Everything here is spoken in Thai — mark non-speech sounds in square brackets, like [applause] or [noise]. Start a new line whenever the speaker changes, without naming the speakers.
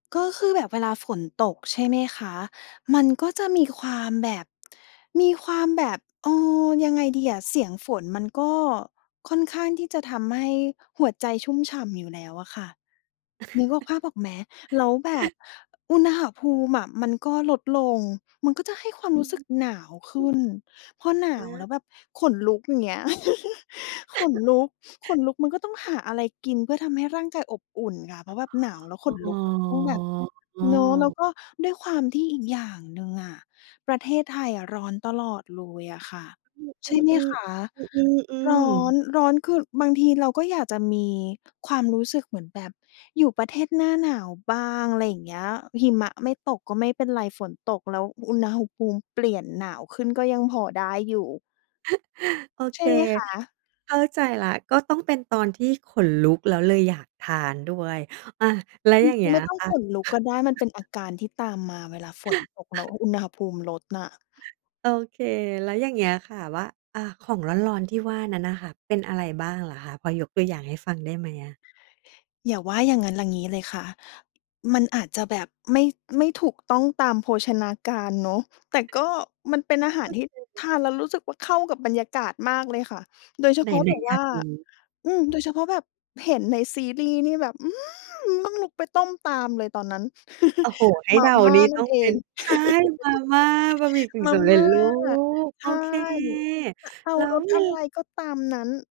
ก็คือแบบเวลาฝนตก ใช่ไหมคะ มันก็จะมีความแบบ มีความแบบ เอ่อ ยังไงดีอะ เสียงฝนมันก็ค่อนข้างที่จะทำให้หัวใจชุ่มฉ่ำอยู่แล้วอะค่ะ นึกออก ภาพออกไหม แล้วแบบอุณหภูมิอะ มันก็ลดลง มันก็จะให้ความ
อื
รู้สึกหนาวขึ้
ม
น พอหนา
อ
วแ
า
ล้วแบบขนลุก อย่างเงี้ย [chuckles] ขน
[chuckles]
ลุก ขนลุก มันก็ต้องหาอะไรกิน เพื่อทำให้ร่างกายอบอุ่นค่ะ เพราะว่า หนาวแล้ว
อ
ขน
๋
ลุกก็ต้องแบบเนาะ แล้ว
อ
ก็ด้วยความที่อีกอย่างหนึ่งอะ ประเทศไทยอะร้อนตลอดเลยอะค่ะ ใช
อื
่ไหม
อ
คะ
ๆ ๆ อื
ร้
อ
อ
ๆ ๆ
น ร้อนคือบางทีเราก็อยากจะมีความรู้สึกเหมือนแบบอยู่ประเทศหน้าหนาวบ้าง อะไรอย่างเงี้ย หิมะไม่ตกก็ไม่เป็นไร ฝนตกแล้วอุณหภูมิเปลี่ยนหนาวขึ้นก็ยังพอได้อยู่
[chuckles] โอ
ใ
เ
ช
ค
่ไหมคะ?
เข้าใจแล้ว ก็ต้องเป็นตอนที่ขนลุก แล้วเลยอยากทานด้วย อา แล้วอย่า
[unintelligible]
งเงี้
ไ
ย
ม่ต้อง
ค่
ข
ะ
นลุกก็ได้ มันเป็นอาการที่ตามมา เวลาฝนตกแล้ว
[chuckles]
อุณหภูมิลดน่ะ
โอเค แล้วอย่างเงี้ยค่ะ ว่า อ่า ของร้อน ๆ ที่ว่านั้นน่ะค่ะ เป็นอะไรบ้างเหรอคะ พอยกตัวอย่างให้ฟังได้ไหมอะ?
อย่าว่าอย่างงั้น อย่างงี้เลยค่ะ มันอาจจะแบบไม่ ไม่ถูกต้องตามโภชนาการเนาะ แต่ก็มันเป็นอาหารที่ท
[unintelligible]
านแล้ว รู้สึกว่าเข้ากับบรรยากาศมากเลยค่ะ โดยเฉพาะ
ไหน
แบบ
ๆ อย
ว
า
่า
กรู้
อืม โดยเฉพาะแบบเห็นในซีรีส์นี่แบบอืมต้องลุกไปต้มตามเลยตอนนั้น
โอ้โฮ! ให้
มา
เดา
ม่า
นี่
น
ต
ั่
้อ
น
ง
เอ
เป็
ง
น ใช่
[chuckles]
มาม่า บะหมี่กึ่ง
มา
สำเร็
ม
จ
่า
รูป
ใช
โอ
่
เค
จะเอา
แล้
ร
ว
ส
ม
อ
ี
ะไรก็ตามนั้น